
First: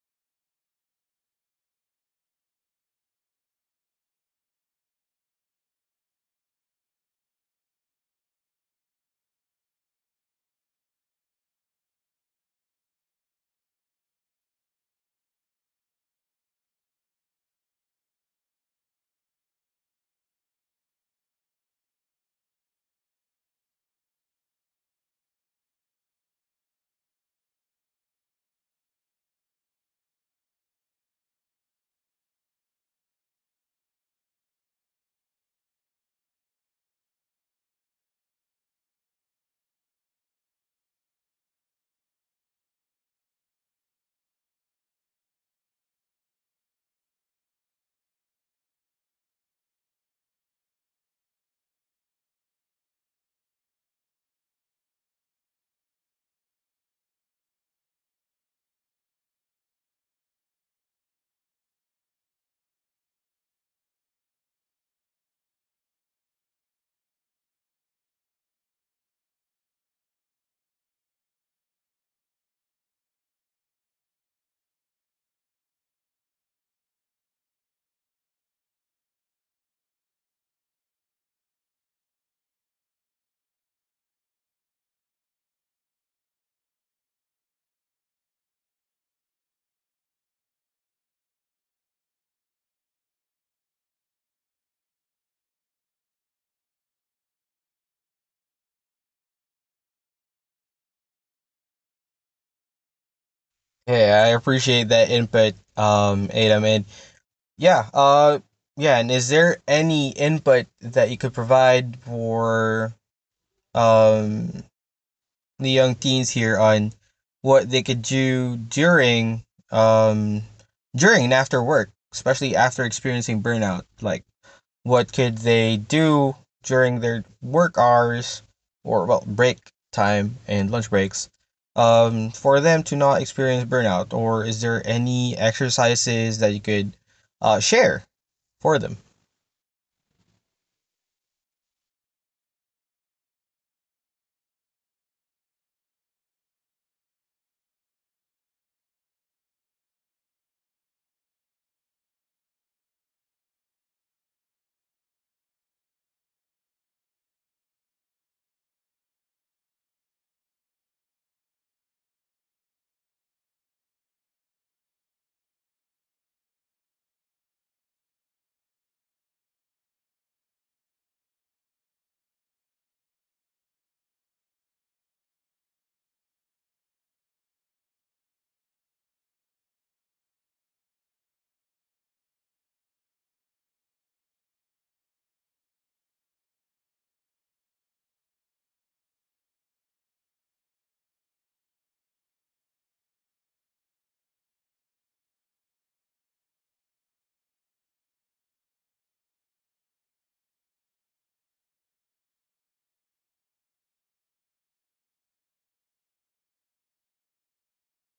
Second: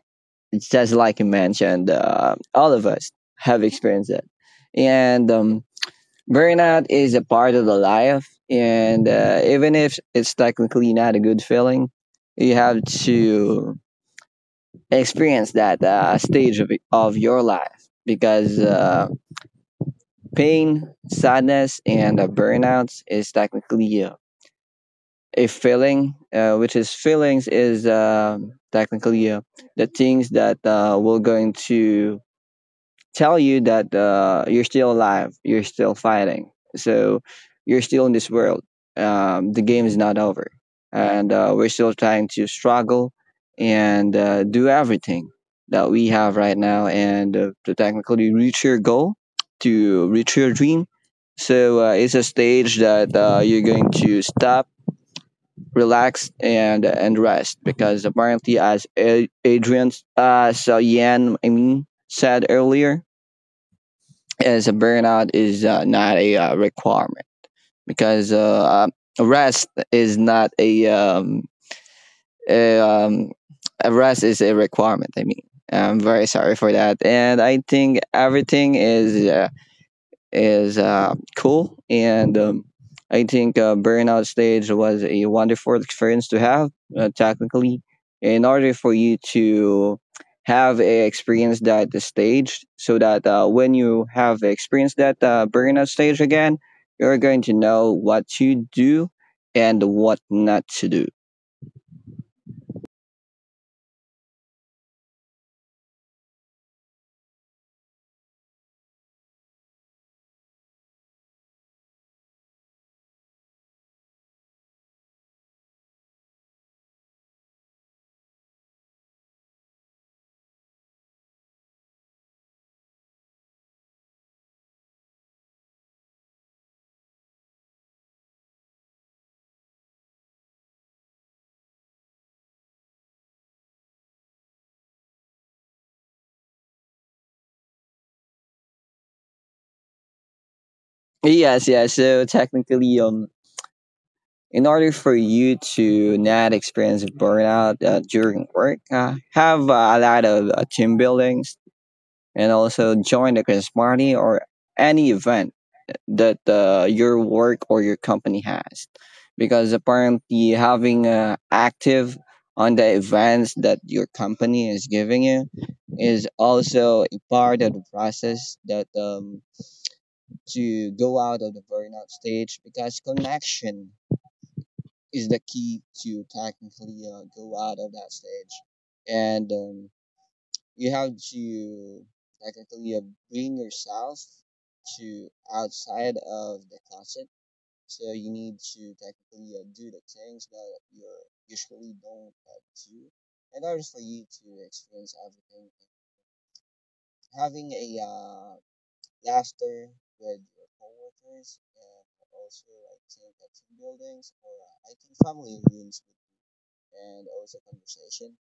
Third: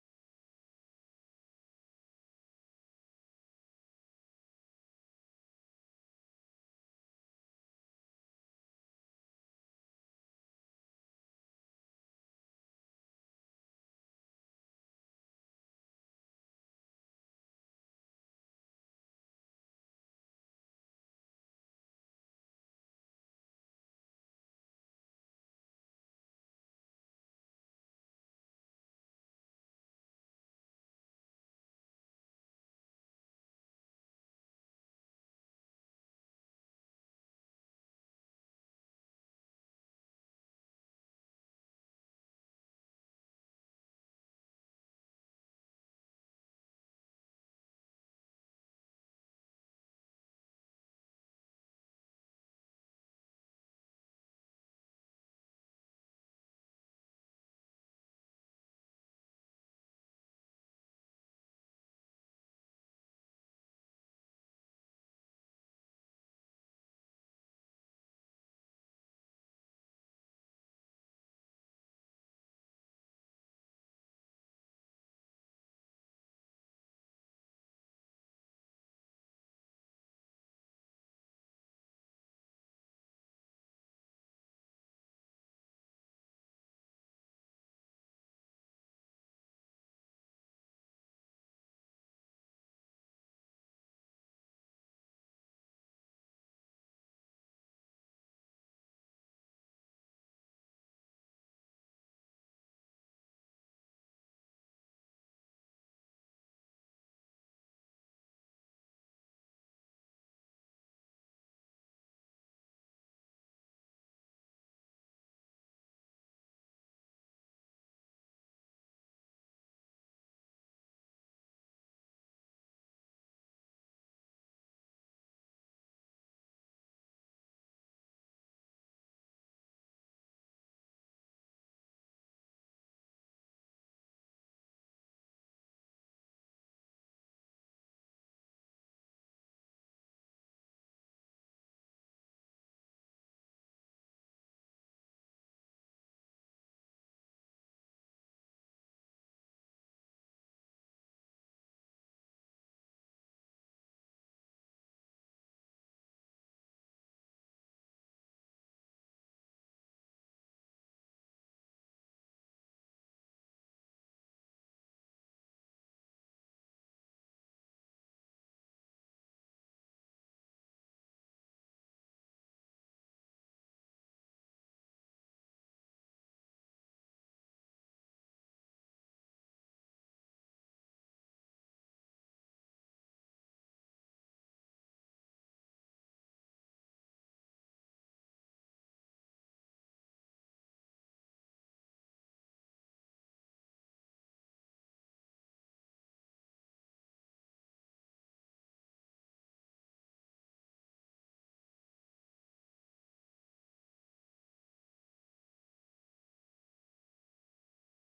Speaker 3: it's just like you mentioned, all of us have experienced it. And burnout is a part of the life. And even if it's technically not a good feeling, you have to experience that of your life because pain, sadness, and burnouts is technically a feeling, which is feelings is technically the things that will going to tell you that you're still alive, you're still fighting. So you're still in this world. The game is not over, and we're still trying to struggle and do everything that we have right now and to technically reach your goal, to reach your dream. So it's a stage that you're going to stop, relax, and rest because apparently, as Adrian, so Yan, I mean, said earlier, as a burnout is not a requirement because rest is not a um, a rest is a requirement. I mean, I'm very sorry for that, and I think everything is cool. And I think Burnout Stage was a wonderful experience to have, technically. In order for you to have a experience that is staged, so that when you have experienced that Burnout Stage again, you're going to know what to do and what not to do.
Speaker 1: Yeah, I appreciate that input, Adam. And yeah, yeah, and is there any input that you could provide for um the young teens here on what they could do during um during and after work, especially after experiencing burnout? Like what could they do during their work hours or, well, break time and lunch breaks for them to not experience burnout, or is there any exercises that you could share for them?
Speaker 3: Yes, yes. So technically, in order for you to not experience burnout during work, have a lot of team buildings and also join the Christmas party or any event that your work or your company has. Because apparently, having active on the events that your company is giving you is also a part of the process that to go out of the burnout stage because connection is the key to technically go out of that stage. And you have to technically bring yourself to outside of the closet. So you need to technically do the things that you usually don't do in order for you to experience everything. Having a laughter with your coworkers and also I think team buildings or I think family rooms and also conversation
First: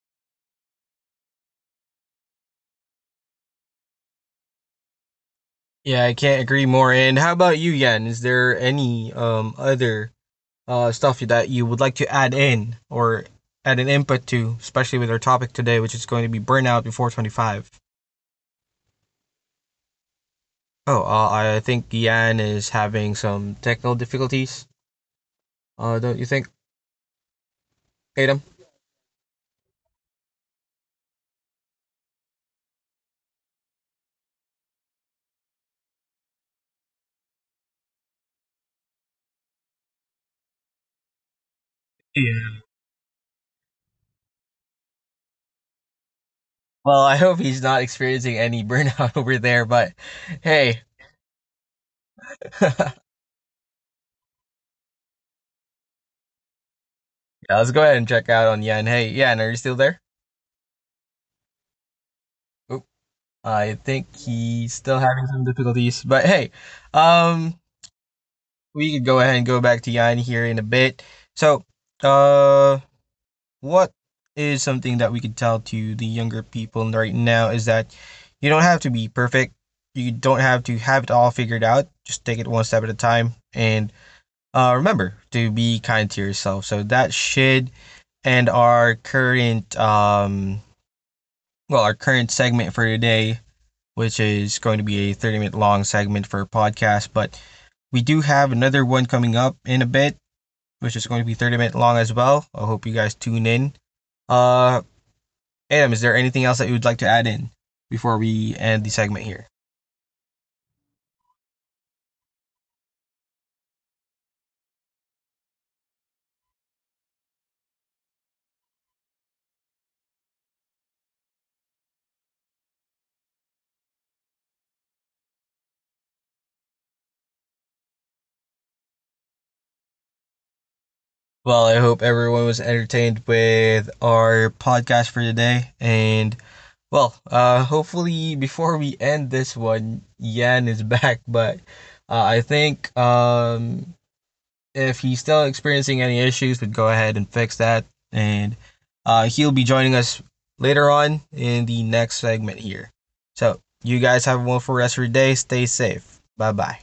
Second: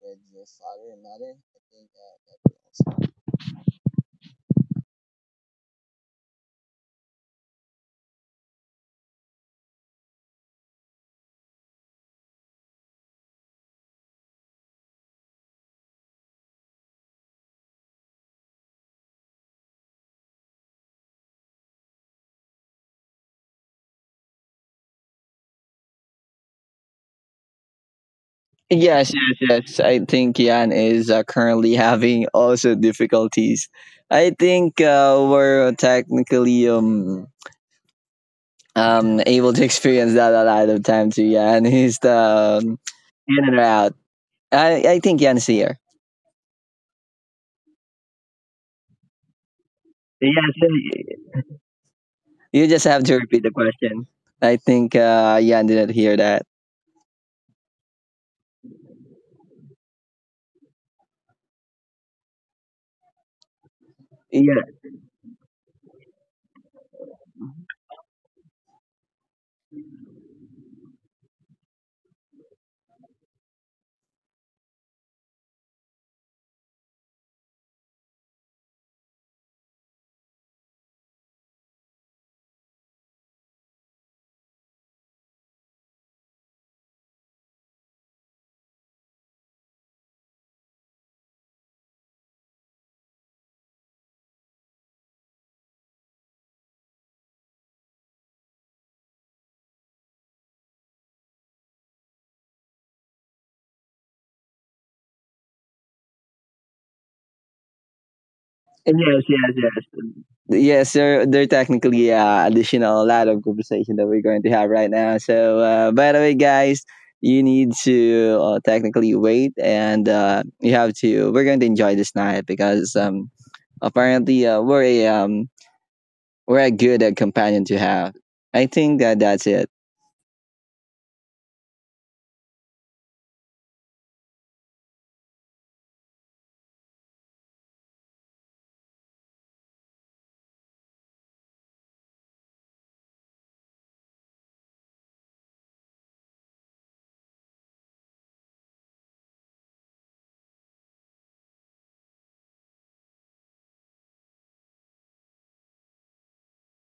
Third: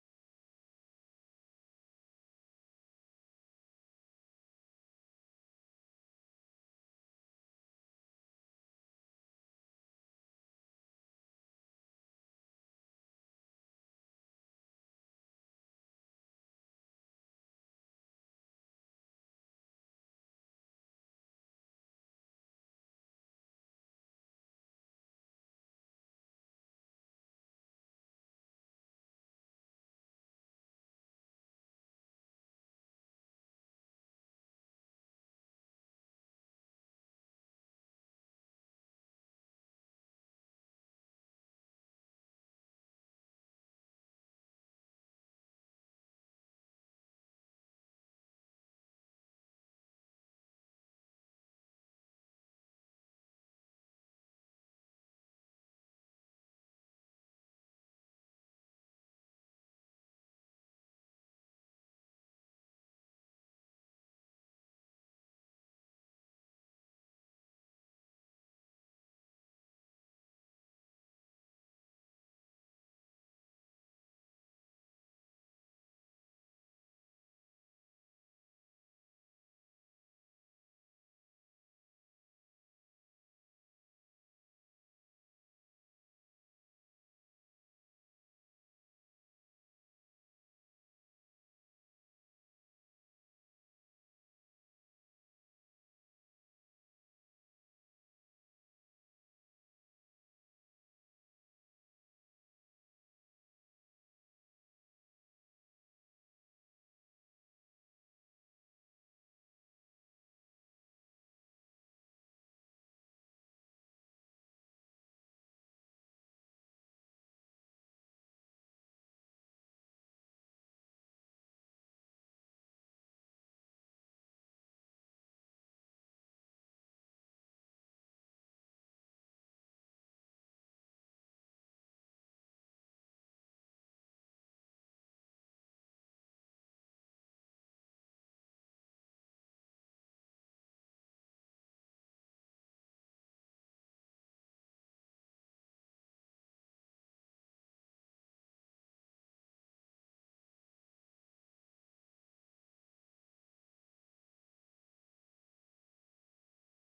Speaker 3: with your father and mother. I think that would also help.
Speaker 1: Yeah, I can't agree more. And how about you, Yan? Is there any other stuff that you would like to add in or add an input to, especially with our topic today, which is going to be burnout before 25? Oh, I think Yan is having some technical difficulties. Don't you think, Adam?
Speaker 3: Yes, yes, yes. I think Yan is currently having also difficulties. I think we're technically able to experience that a lot of time too. Yan he's the
Speaker 1: Yeah.
Speaker 3: um, in and out. I think Yan's here.
Speaker 1: Well, I hope he's not experiencing any burnout over there, but hey,
Speaker 3: Yes, you
Speaker 1: yeah,
Speaker 3: just have to repeat the question. I think Yan didn't hear that.
Speaker 1: let's go ahead and check out on Yan. Hey, Yan, are you still there? I think he's still having some difficulties, but hey, um, we could go ahead and go back to Jan here in a bit. So, uh, what is something that we could tell to the younger people right now is that you don't have to be perfect. You don't have to have it all figured out. Just take it one step at a time, and remember to be kind to yourself. So that should end our current, well, our current segment for today, which is going to be a 30-minute long segment for a podcast. But we do have another one coming up in a bit, which is going to be 30-minute long as well. I hope you guys tune in. Uh, Adam, is there anything else that you would like to add in before we end the
Speaker 3: Yes,
Speaker 1: segment here?
Speaker 3: yes, yes. Yes, sir. They're technically additional lot of conversation that we're going to have right now. So, by the way, guys, you need to technically wait, and you have to. We're going to enjoy this night because apparently we're a good companion to have. I think that that's it.
Speaker 1: Well, I hope everyone was entertained with our podcast for today. And well, hopefully before we end this one, Yan is back, but I think, if he's still experiencing any issues, we'd go ahead and fix that. And he'll be joining us later on in the next segment here. So, you guys have a wonderful rest of your day. Stay safe. Bye bye.